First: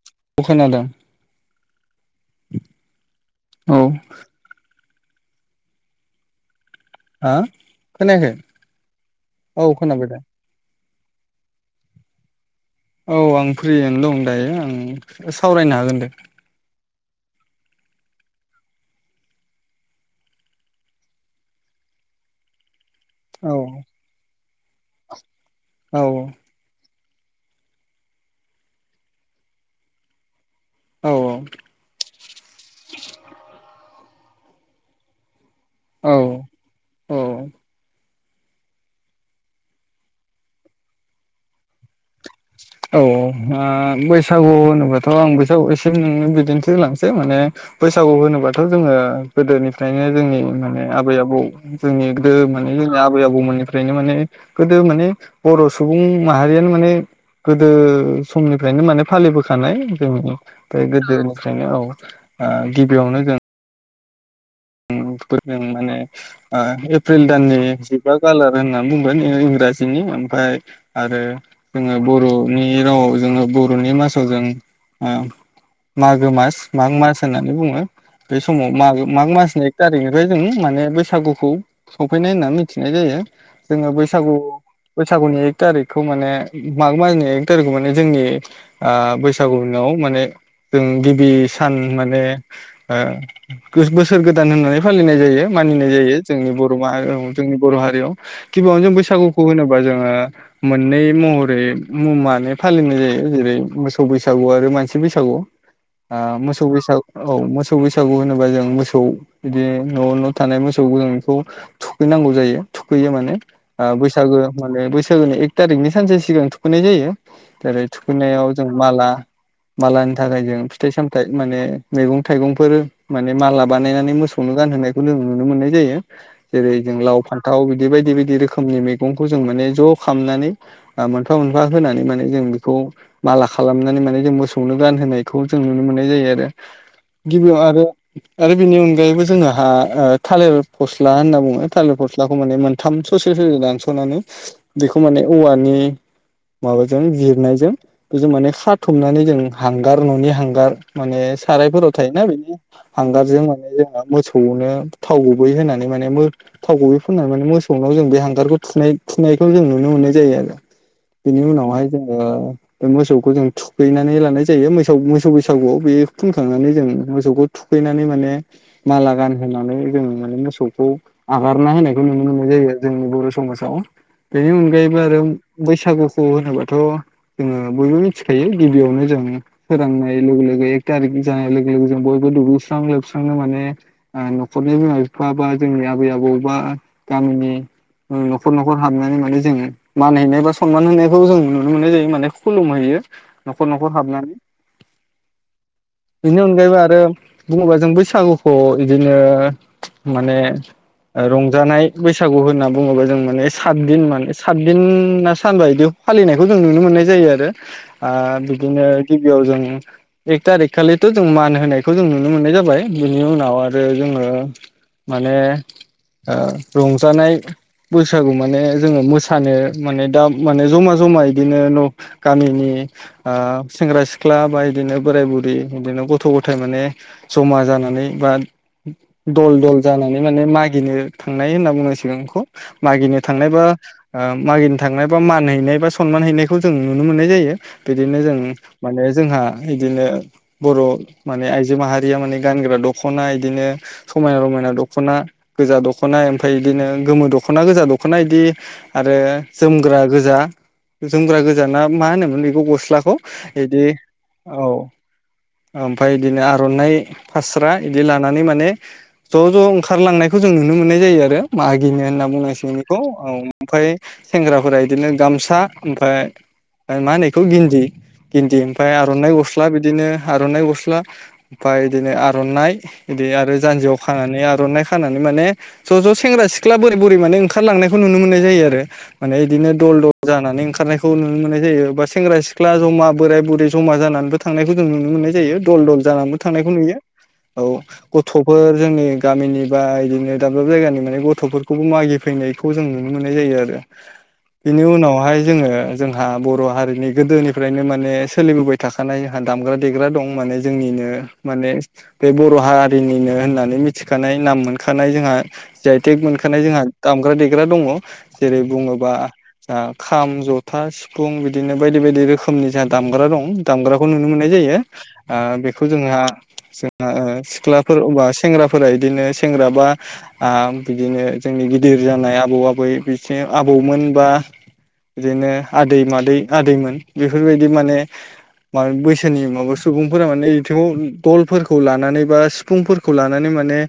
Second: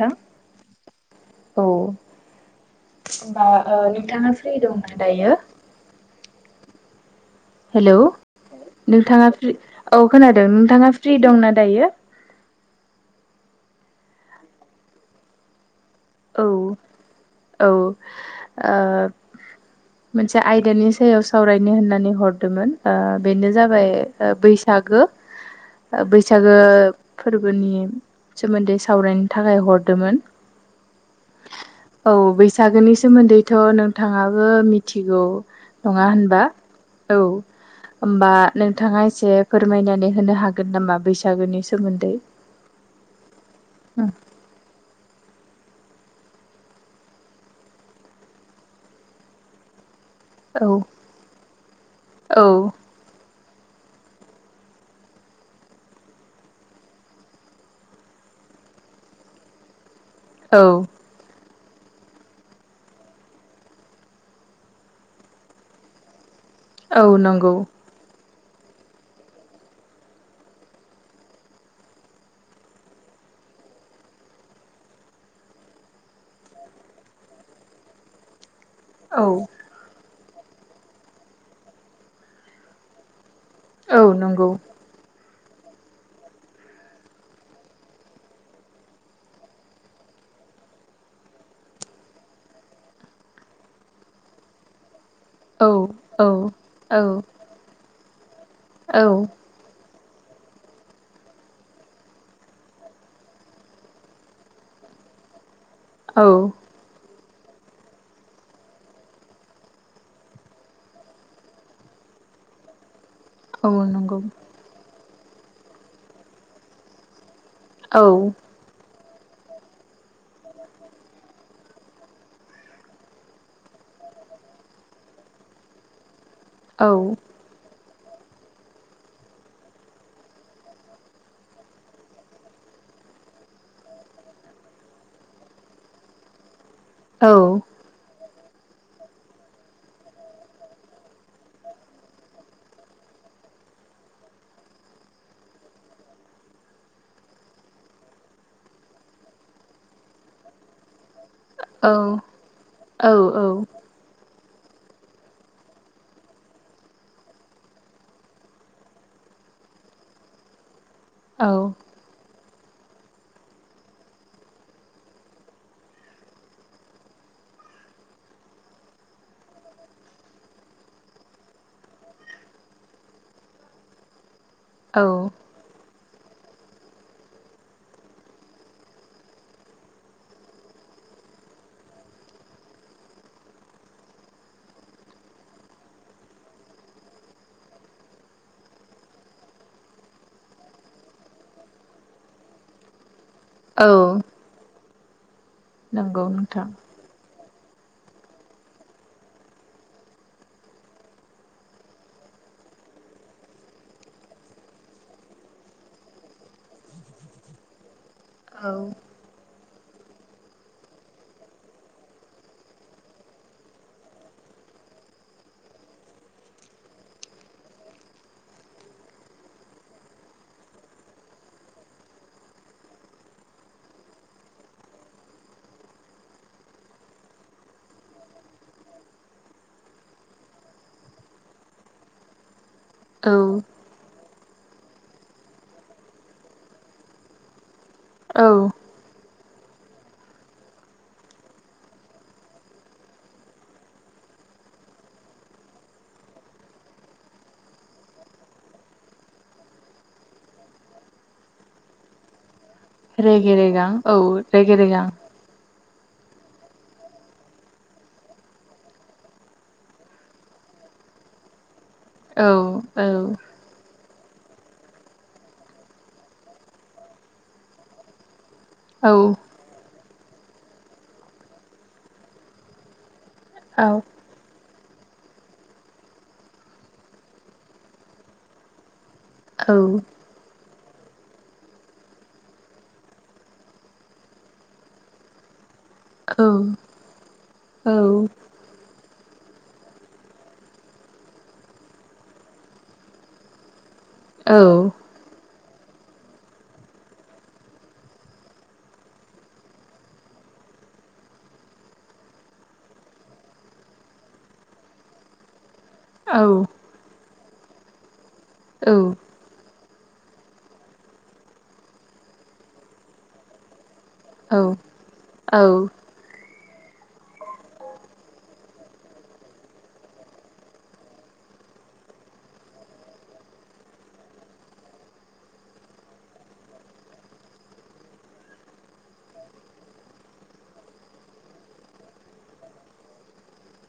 नोंथां अ खोनादाें औ होनबा औ नोंथाङा फ्रि दं आ दायो हा हेलौ खोनायाखै नोंथाङा फ्रि औ खोनाबाय दा खोनादों नोंथाङा फ्रि दंना दायो औ आं फ्रियानो दं दायो आं सावरायनो हागोन दे औ औ ओ मोनसे आयदानि सायाव सावरायनो होननानै हरदोंमोन। बेनो औ जाबाय बैसागो औ बैसागो फोरबोनि सोमोन्दै सावरायनो थाखाय हरदोमोन औ औ बैसागोनि सोमोन्दैथ' नोंथाङाबो मिथिगौ। नङा होनबा औ औ होमबा नोंथाङा एसे फोरमायनानै होनो हागोन नामा बैसागोनि सोमोन्दै। औ औ बैसागु होनोबथ' आं बैसागु एसे बिदिन्थि होलांसै माने बैसागु होनोबाथ' जोङो गोदोनिफ्राय नो जोंनि औ माने आबै आबौ जोंनि गो माने औ जोंनि आबै आबौ मोननि निफ्रायनो माने गोदो माने बर' सुबुं माहारियानो माने गोदो समनिफ्रायनो माने फालिबोखानाय जोंनि औ ओफ्राय गोदोनिफ्राय ओखायनो औ गिबियावनो जों माने औ एप्रिल नंगौ दाननि जिबा कालार होननानै बुंगोन इंराजिनि ओमफ्राय आरो जोङो बर'नि राव जोङो बर'नि मासाव जों मागो मास माग मास होननानै बुङो बे समाव मो माग औ मास बेनिफ्राय जों माने बैसागुखौ सफैनाय होनना मिथिनाय जायो जोङो औ बैसागु नंगौ बैसागुनि थारिखखौ माने माग मासनि एक तारिखखौ माने जोंनि बैसागुनाव माने जों गिबि सान माने बोसोर बोसोर गोदान होननानै फालिनाय जायो औ मानिनाय जायो औ जोंनि बर' औ जोंनि बर' हारियाव गिबियावनो जों औ बैसागुखौ होनोबा जों मोननै महरै मा फालिनाय जायो जेरै मोसौ बैसागु आरो मानसि बसागु औ मोसौ बैसागु होनोबा जों मोसौ ओ बिदि न'आवनो थानाय मोसौ गोरानखौ थुखैनांगौ जायो थुखैयो माने औ नंगौ बैसागो माने बैसागोनि एक थारिखनि सानसे सिगां थुखैनाय जायो जेरै औ थुखैनायाव जों माला मालानि थाखाय जों फिथाइ सामथायाइ माने मैगं थाइगंफोर माने माला बानायनानै मोसौनो गानहोनायखौ जों नुनो मोननाय जायो जेरै औ जों लाव फान्थाव बिदि बे बायदि बायदि रोखोमनि मैगंखौ जों माने ज' खालामनानै मोनफा मोनफा होनानै माने जों बेखौ माला खालामनानै माने जों मोसौनो गानहोनायखौ जों नुनो मोननाय जायो आरो औ गिबिआव आरो आरो बेनि अनगायैबो जोंहा थालिर फस्ला होनना बुङो थालिर फस्लाखौ माने मोनथाम ससे दानस'नानै बेखौ माने औवानि माबाजों जिरनायजों बेजों माने खाथबनानै जों हांगार न'नि हांगार माने सारायफोराव औ थायोना बेनि हांगारजों माने जोो मो मोसौआवनो थाव गुबै होनानै माने थाव गुबै फुननानै माने मोसौनोाव जों बे हांगारखौनायिनाय खौ जों नुनो मोननाय जायो आरो बेनि औ उनावहाय जोङो बे मोसौखौ जों थुगैनानै लानाय जायो मोसौ मोसौ बैसागुआव बे फुनखांनानै जों मोसौखौ थुखैनानै माने माला गानहोनानै जोङो माने मोसौखौ आगारना होनायखौ नुनो मोनो ज जोंनि बर' समाव बेनि अनगायैबो औ आरो बैसागु होनोबाथ' जोङो बयबो मिथिखायो गिबियावनो जों फोरोंनाय लोगो लोगो एक थारिक [unintelligible] [inaudible] दुगैस्रां लोबस्रांनो माने न'खरनि बिमा बिफा बा जोंनि आबै आबौ बा गामि [unintelligible] [inaudible] न'खर न'खर हाबनानै माने जों मानहैनाय बा सनमान होनायखौ जों नुनो मोननाय जायो माने खुलुमहैयो न'खर न'ख औ हाबनानै नंगौ बिनि नोंथां अनगायैबो आरो बुङोबा जों बैसागुखौ बिदिनो माने रंजानाय बैसागु होनना बुङोबा जों माने सातदिन माने सातदिना सानबायदिव फालिनायखौ जों नुनो मोननाय जायो आरो आ औ बिदिनो गिबियाव जों एक थारिक खालिथ' जों मान होनाय- खौ जों नुनो मोननाय जाबाय बिनि उनाव आरो जोङो माने अ रंजानाय बैसागु माने जोङो मोसानो माने दा माने जमा-जमा बिदिनो न' गामिनि अ सेंग्रा सिख्ला बा बिदिनो बोराय बुरै बिदि गथ' ग- थाय माने जमा जानानै बा दल-दल जानानै माने मागिनो थांनाय होनना बुंनां- सिगोनखौ मागिनो औ थांनायबा ओ मागिनो थांनाय बा मान हैनाय बा सनमान हैनायखौ जों नुनो मोननाय जायो। बिदिनो जों औ माने जोंहा बिदिनो बर' माने आइजो माहारिया माने गानग्रा दख'ना बिदिनो समायना रमायना दख'ना गोजा दख'ना ओमफ्राय इदिनो गोमो दख'ना गोजा दख'ना बिदि आरो जोमग्रा गोजा जोमग्रा गोजाना मा होनोमोन बेखौ गस्लाखौ रेगे बिदि रेगां औ औ रेगे रेगां फाय इदिनो आर'नाइ फास्रा इदि लानानै माने ज' ज' ओंखारलांनायखौ जों नुनो मोननाय जायो आरो मागिनो होनना औ बुंनांसै बेखौ औ ओमफ्राय सेंग्राफोरा बिदिनो गामसा ओमफ्राय मा होनोखौ गिन्दि गिन्दि ओमफ्राय औ आर'नाइ गस्ला बिदिनो आर'नाइ गस ला ओमफ्राय बिदिनो आर'नाइ बिदि आरो औ जान्जिआव खानानै आर'नाइ खानानै माने ज' ज' सेंग्रा सिख्ला बोराय बोरै माने ओंखारलांनायखौ नुनो मोननाय जायो आरो माने इदिनो औ दल-दल जानानै ओं खारनायखौ नुनो मोन्नाय जायो बा सेंग्रा सिख्ला जमा बोराय बुरै जमा जानानैबो थांनायखौ जों नुनो मोन्नाय जायो। दल-दल जानाबो थांनायखौ नुयो। औ गथ'फोर जोंनि गामिनि बा इदिनो दाब-दाब जायगानि माने गथ'फोरखौबो मागिफै नायखौ जों नुनो मोननाय जायो आरो औ बेनि उनावहाय जोङो जोंहा बर' हारिनि गोदोनिफ्रायनो माने सोलिबोबाय थाखानाय दामग्रा देग्रा दं माने जोंनिनो माने बे बर' हारिनिनो होननानै मिथिखानाय नाम मोनखानाय जोंहा जि आय थेक मोनखानाय जोंहा दामग्रा देग्रा दङ' जेरै बुङोबा आ खाम जथा सिफुं बिदिनो बायदि-बायदि रोखोमनि जा दामग्रा दं दामग्रा खौ नुनो मोननाय औ जायो आ औ बेखौ जोंहा जोंहा ओ सिख्लाफोर बा सेंग्राफोरा बिदिनो सेंग्र बा आ बिदिनो जोंनि गिदिर जानाय आबौ आबै बिथिं आबौमोन बा बिदिनो आदै मादै आदैमोन बेफोरबायदि माने मा बैसोनि माबा सुबुंफोरा माने इथिङाव दलफोरखौ लानानै बा सिफुंफोरखौ लानानै माने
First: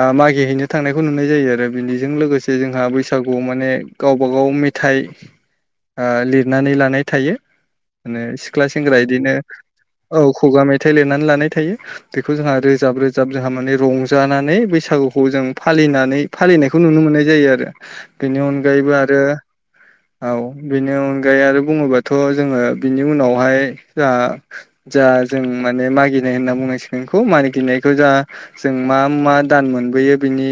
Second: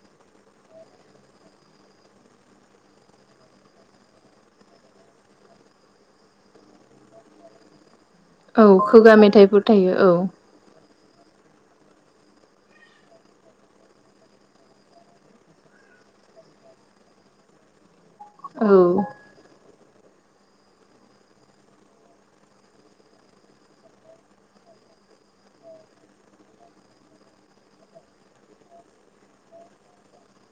आ मागि हैनो थांनायखौ नुनाय जायो आरो बिनिजों लोगोसे जोंहा बैसागुआव माने गावबा गाव मेथाइ ओ लिरनानै लानाय थायो माने सिख्ला औ सेंग्रा खुगा बिदिनो मेथाइफोर थायो औ खुगा मे थाइ लिरनानै लानाय थायो बेखौ जोंहा रोजाब-रोजाब जोंहा माने रंजानानै बैसागुखौ जों फालि‌ लिनानै फालिनायखौ नुनो मोननाय जायो आरो बेनि अनगायैबो औ आरो औ बेनि अनगायै आरो बुङोबाथ' जोङो बिनि उनावहाय जा जा जों माने मागिनाय होनना बुंनांसिगोनखौ मागिनायखौ जा जों मा मा दान मो बोयो बिनि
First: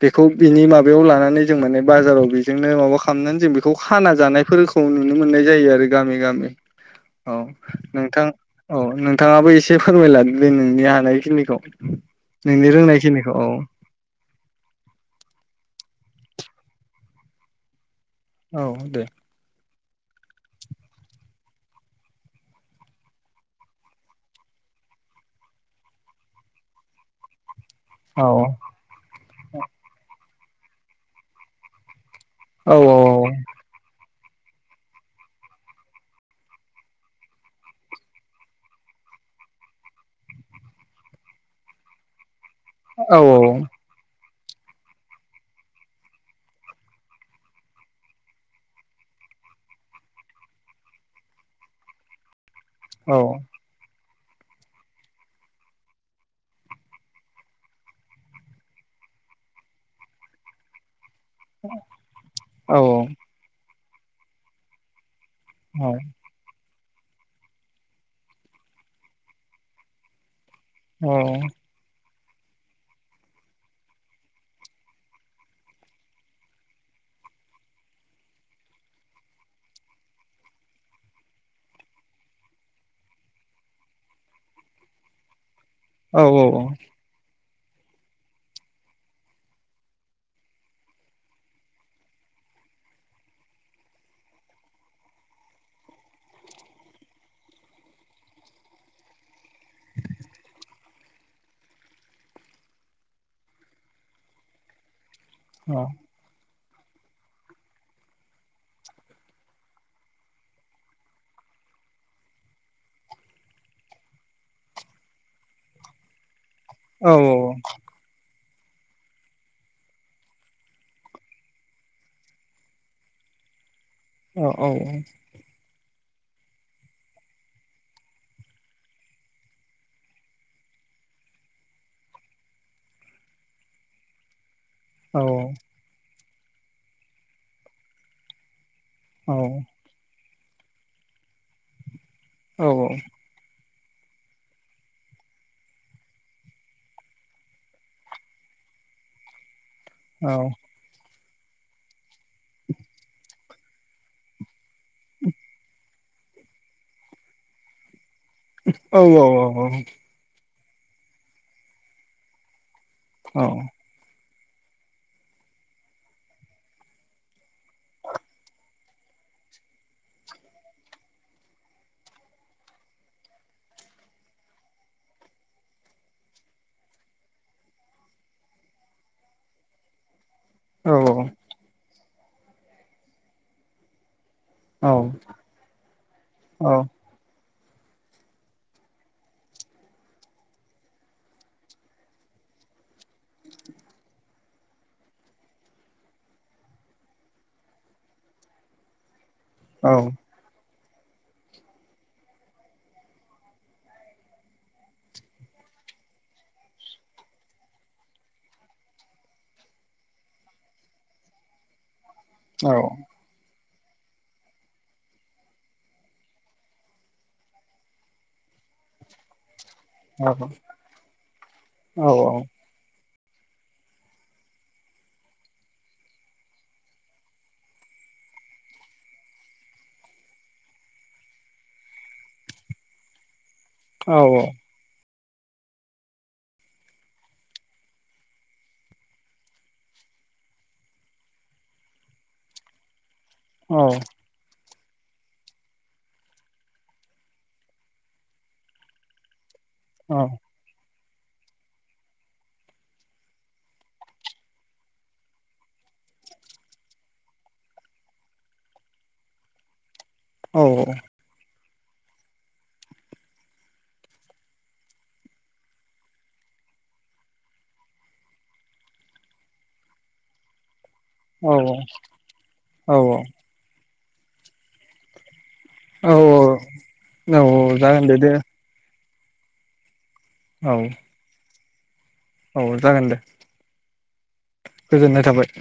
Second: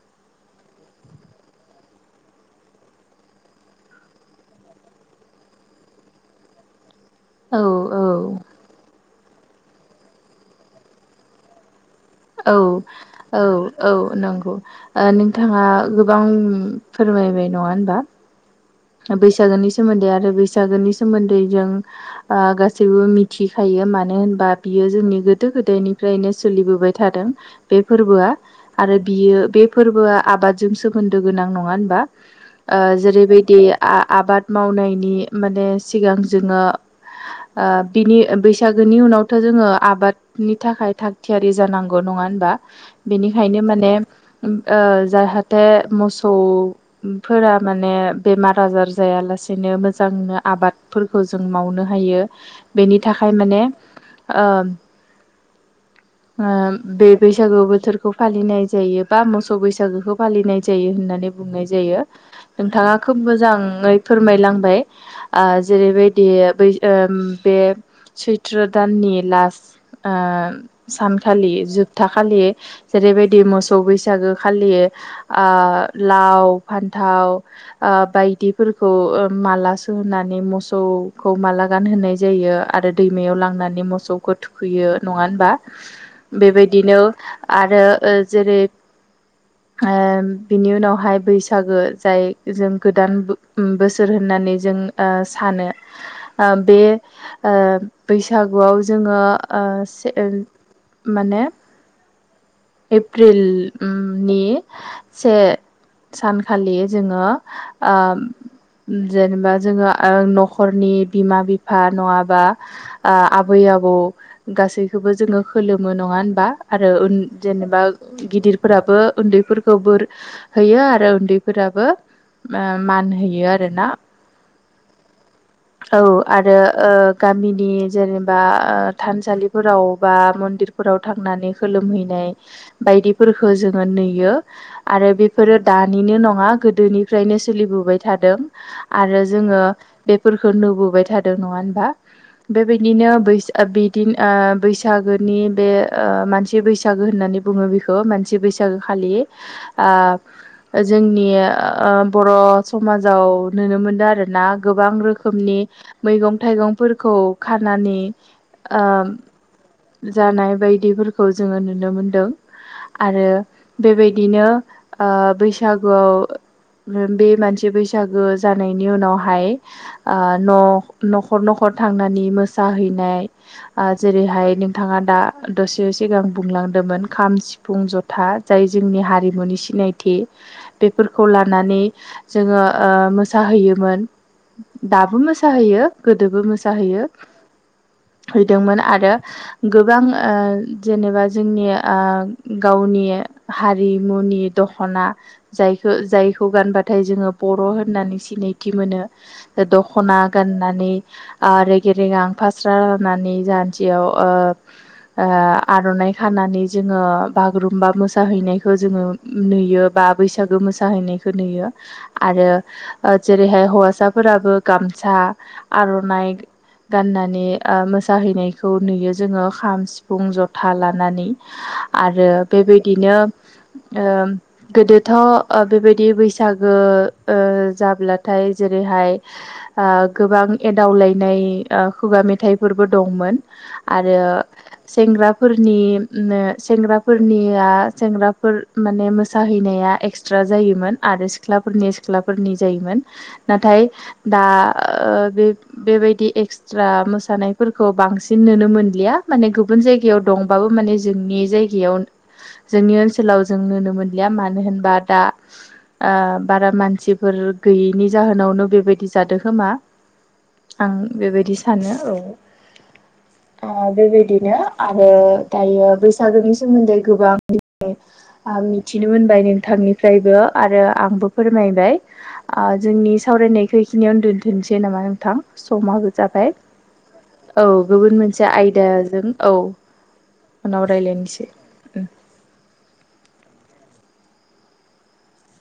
बेखौ बिनि माबायाव लानानै जों माने बाजाराव बेजोंनो माबा खालामनानै जों बेखौ खाना जानायफोर खौ नुनो मोननाय जायो आरो गामि-गामि औ नोंथां औ नोंथाङाबो एसे फोरमायलादो दे नोंनि हानायखिनिखौ औ नोंनि रोंनायखिनिखौ औ औ नंगौ अ नोंथाङा गो बां फोरमायबाय नङा होनबा। औ दे बैसागुनि स सोमोन्दै आरो बैसागुनि सोमोन्दै जों आ गासैबो मिथिखायो मानो होनबा बियो जोंनि गोदो गोदायनिफ्रायनो सोलिबोबाय थादों। बे औ फोरबोआ आरो बियो बे फोरबोआ आबादजों सोमोन्दो गोनां नङा होनबा? औ औ औ औ आ-आबाद मावनायनि माने सिगां जोङो ओ बिनि बैसागोनि उनावथ' जोङो आबादनि थाखाय थाग थियारि जानांगौ नङा होनबा? औ बेनिखायनो औ माने ओ जाहाथे मोसौफोरा माने बेमार आजार जायालासेनो मोजांनो आबादफोरखौ जों मावनो हायो। बेनि औ थाखाय माने ओ ओम बे बैसागु बोथोरखौ फालिनाय जायो बा मोसौ बैसागोखौ फालिनाय जायो होननानै बुंनाय जायो नोंथाङा खोब मोजाङै फोरमायलांबाय ओ जेरैबायदि बै ओम बे सैथ्र' दाननि लास्ट ओ औ सानखालि जुब था खालि जेरैबायदि मोसौ बैसागो खालि ओ लाव फान्थाव थाव आ बायदिफोरखौ ओ माला सोहोनानै मोसौखौ माला गानहोनाय जायो आ आरो दैमायाव लांनानै मोसौखौ थुखैयो नङा होनबा औ औ बेबायदिनो आरो ओ जेरै ओम बिनि उनावहाय बैसागो जाय जों गोदान बो-बोसोर होननानै जों सानो ओ बे ओ बैसागुआव जोङो ओ से माने एप्रिल ओम नि से औ सानखालि जोङो ओ जेनेबा जोङो ओ न'खरनि बिमा बिफा नङाबा ओ आबै आ आबौ गासैखौबो जोङो खोलोमो नङा होनबा आरो ओन जेनेबा गिदिर फोराबो उन्दैफोरखौ बोर होयो आरो उन्दैफोराबो आ मान होयो आरोना। औ औ औ। औ आरो ओ गामिनि जेनेबा ओ थानसालिफोराव बा मन्दिरफोराव थांनानै खोलोमहैनाय बायदिफोरखौ जोङो नुयो। आरो बेफोरो दानिनो नङा गोदोनिफ्रायनो सोलिबोबाय थादों। आरो जोङो बेफोरखौ नुबोबाय थादों नङा होनबा बेबायदिनो बैसा बिदिन ओ बैसागोनि बे ओ मानसि बैसागो होननानै बुङो बेखौ मानसि बैसाग बैसागो खालि आ जोंनि ओ बर' समाजाव नुनो मोनदों आरोना। गोबां रोखोमनि मैगं थाइगंफोरखौ खानानै ओ जानाय बायदि दिफोरखौ जोंयो नुनो मोन्दों आरो बेबाय दिनो ओ बैसागुआव बे मानसि बैसागो जानायनि उनावहाय ओ न न'खर न'खर थांनानै मोसाहैनाय आ जेरैहाय नोंथाङा दा दसे सिगां बुंलां दोंमोन खाम, सिफुं, जथा जाय जोंनि हारिमुनि सिनायथि। बेफोरखौ लानानै जोङो ओ मोसाहैयोमोन। दाबो मोसाहैयो गोदोबो मोसाहैयो। हैदोंमोन आरो गोबां ओ जेनेबा जोंनि ओ गावनि हारिमुनि दखना जायखौ जाय खौ गानबाथाय जोङो बर' होननानै सिनायथि मोनो दख'ना गाननानै आ रेगे रेगां फास्रा गाननानै जान्जियाव ओ ओ आर'नाइ खानानै जोङो बागुरुम्बा मोसाहैनायखौ जोङो नुयो। बा बैसागो मोसाहैनायखौ नुयो आरो ओ जेरैहाय हौवासाफोराबो गामसा आर'नाइ गाननानै ओ मोसाहैनायखौ नुयो जोङो। खाम, सिफुं, जथा लानानै आरो बेबायदिनो ओ गोदोथ' ओ बेबायदि बिदि बैसागो ओ जाब्लाथाय जेरैहाय ओ गोबां एदाव लायनाय खुगा मेथाइफोरबो दंमोन आरो सेंग्रा फोरनि सेंग्राफोरनिया सेंग्राफोर माने मोसाहैनाया एक्सट्रा जायोमोन आरो सिख्लाफोरनि सिख्लाफोरनि जायोमोन नाथाय दा ओ बेबायदि एक्सट्रा मोसानायफोरखौ बांसिन नुनो मोनलिया माने गुब गुबुन जायगायाव औ दंबाबो माने जोंनि जायगायाव जोंनि ओनसोलाव जों नुनो मोनलिया मानो होनबा दा आ बारा मानसिफोर गैयैनि जाहोनावनो बेबायदि जादों खोमा? आं बेबायदि सानो औ। बेबायदिनो आरो दायो बैसागोनि सोमोन्दै गोबां दि आं मिथिनो मोनबाय नोंथांनिफ्रायबो। आरो आंबो औ औ फोरमायबाय जोंनि सावरायनायखौ बेखिनियाव दोन्थ'सै नामा नोंथां। समाबो औ जाबाय औ जागोन दे गुबुन दे मोनसे आयद जों औ औ उनाव रायज्लायनोसै। औ जागोन दे गोजोननाय थाबाय।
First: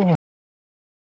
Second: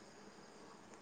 अह।